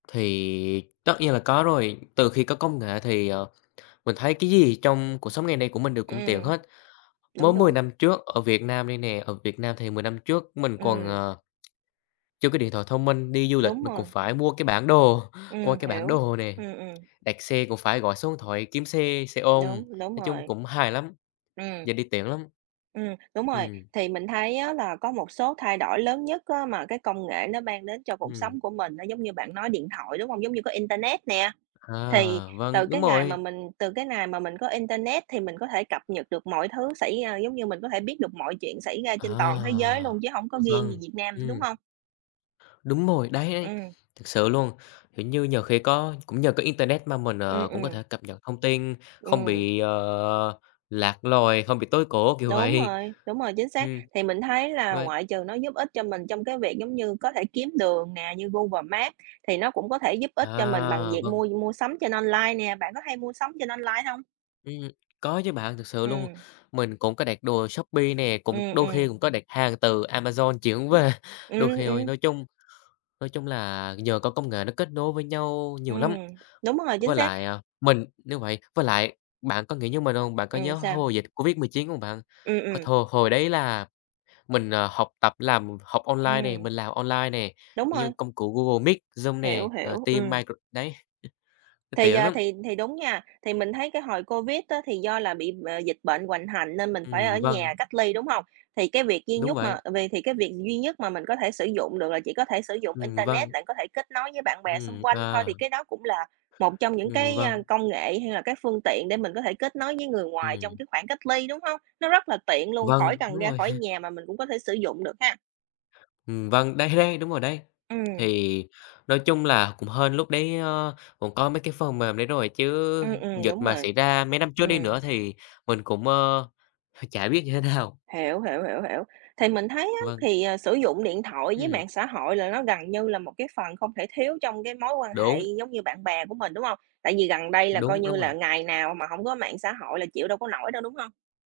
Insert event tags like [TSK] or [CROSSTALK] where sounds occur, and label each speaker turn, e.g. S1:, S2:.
S1: Thì tất nhiên là có rồi. Từ khi có công nghệ thì, ờ, mình thấy cái gì trong cuộc sống ngày nay của mình đều cũng tiện
S2: Ừm.
S1: hết.
S2: Đúng,
S1: Mới 10
S2: đúng.
S1: năm trước ở Việt Nam đây nè, ở Việt Nam thì 10 năm trước mình còn,
S2: Ừm.
S1: ờ, [TSK] chưa có điện thoại thông minh, đi du lịch
S2: Đúng
S1: mình còn
S2: rồi, ừm.
S1: phải mua cái bản đồ, [CHUCKLES] coi
S2: Ừm,
S1: cái bản
S2: hiểu.
S1: đồ nè,
S2: Ừm, ừm.
S1: đặt xe cũng phải gọi số điện thoại kiếm xe, xe ôm,
S2: Đúng, đúng
S1: nói chung
S2: rồi.
S1: cũng hài lắm,
S2: Ừm.
S1: giờ đi tiện lắm.
S2: Ừm, đúng rồi.
S1: Ừm.
S2: Thì mình thấy á, là có một số thay đổi lớn nhất á, mà cái công nghệ nó mang đến cho cuộc
S1: Ừm.
S2: sống của mình á, giống như bạn nói điện thoại, đúng hông? Giống như có internet nè. Thì
S1: À, vâng,
S2: từ
S1: đúng
S2: cái ngày mà
S1: rồi.
S2: mình từ cái nài mà mình có internet thì mình có thể cập nhật được mọi thứ xảy ra, giống như mình có thể biết được mọi chuyện xảy ra
S1: À,
S2: trên toàn thế giới luôn, chứ hông có
S1: ụ,
S2: riêng gì
S1: vâng,
S2: Việt Nam nữa, đúng
S1: ừm.
S2: hông?
S1: Đúng rồi, đấy, đấy,
S2: Ừm.
S1: thật sự luôn. Hiểu như, nhiều khi có cũng nhờ có internet mà mình,
S2: Ừm,
S1: ờ, cũng có
S2: ừm.
S1: thể cập nhật thông tin, không
S2: Ừm.
S1: bị, ờ, lạc loài, không bị tối cổ, kiểu
S2: Đúng
S1: vậy.
S2: rồi, đúng rồi, chính xác.
S1: Ừm,
S2: Thì mình thấy là
S1: với
S2: ngoại trừ nó giúp ích cho mình trong cái việc giống như có thể kiếm đường nè, như Google Maps thì nó cũng có thể giúp ích cho mình bằng
S1: À,
S2: việc
S1: vâng.
S2: mua mua sắm trên online nè. Bạn có hay mua sắm trên online hông?
S1: Ừm, có chứ bạn, thực sự luôn.
S2: Ừm.
S1: Mình cũng có đặt đồ Shopee nè, cũng
S2: Ừm,
S1: đôi khi
S2: ừm.
S1: cũng có đặt hàng từ Amazon chuyển về,
S2: [UNINTELLIGIBLE]
S1: đôi
S2: Ừm,
S1: khi thôi.
S2: ừm.
S1: Nói chung nói chung là nhờ có công nghệ nó kết nối với nhau nhiều lắm.
S2: Ừm, đúng rồi, chính
S1: Với
S2: xác.
S1: lại, ờ, mình nếu vậy với lại, bạn có nghĩ như mình hông? Bạn có
S2: Ừm,
S1: nhớ
S2: sao?
S1: hồi dịch COVID-19 hông bạn?
S2: Ừm,
S1: Hồi
S2: ừm.
S1: thồ hồi đấy là mình, ờ, học tập, làm học online nè,
S2: Ừm.
S1: mình làm online nè,
S2: Đúng
S1: kiểu như,
S2: rồi.
S1: công cụ Google Meet, Zoom nè,
S2: Hiểu,
S1: rồi
S2: hiểu,
S1: Teams
S2: ừm.
S1: Micro đấy, nó
S2: Thì,
S1: tiện
S2: ờ,
S1: lắm.
S2: thì thì đúng nha. Thì mình thấy cái hồi COVID á, thì do là bị b dịch bệnh hoành hành nên mình phải ở
S1: Ừm, vâng.
S2: nhà cách ly, đúng hông? Thì cái việc duy
S1: Đúng
S2: nhất
S1: vậy.
S2: mà vì thì cái việc duy nhất mà mình có thể sử dụng được là chỉ có thể sử dụng
S1: Ừm,
S2: internet
S1: vâng.
S2: đặng có thể kết nối với bạn bè xung
S1: Ừm,
S2: quanh thôi,
S1: à.
S2: thì cái đó cũng là một trong những
S1: Ừm,
S2: cái,
S1: vâng.
S2: ơ, công nghệ hay là cái phương tiện để mình có thể kết nối với người ngoài trong
S1: Ừm.
S2: cái khoảng cách ly, đúng hông? Nó rất là tiện luôn,
S1: Vâng,
S2: khỏi cần
S1: đúng
S2: ra
S1: rồi.
S2: khỏi
S1: [CHUCKLES]
S2: nhà mà mình cũng có thể sử dụng được ha.
S1: Ừm, vâng, đấy, đấy, đúng rồi đấy.
S2: Ừm.
S1: Thì nói chung là cũng hên lúc đấy, ờ, cũng có mấy cái phần mềm đấy rồi chứ
S2: Ừm, ừm,
S1: dịch
S2: đúng
S1: mà
S2: rồi.
S1: xảy ra mấy năm trước đi nữa
S2: Ừm.
S1: thì mình cũng, ờ, [CHUCKLES] chả biết như thế nào.
S2: Hiểu, hiểu, hiểu, hiểu. Thì mình thấy á,
S1: Vâng.
S2: thì, ờ, sử dụng điện thoại với
S1: Ừm.
S2: mạng xã hội là nó gần như là một cái phần không thể thiếu trong cái mối quan hệ
S1: Đúng.
S2: giống như bạn bè của mình, đúng hông? Tại vì gần đây là
S1: Đúng,
S2: coi
S1: đúng
S2: như
S1: rồi.
S2: là ngày nào mà hổng có mạng xã hội là chịu đâu có nổi đâu, đúng hông?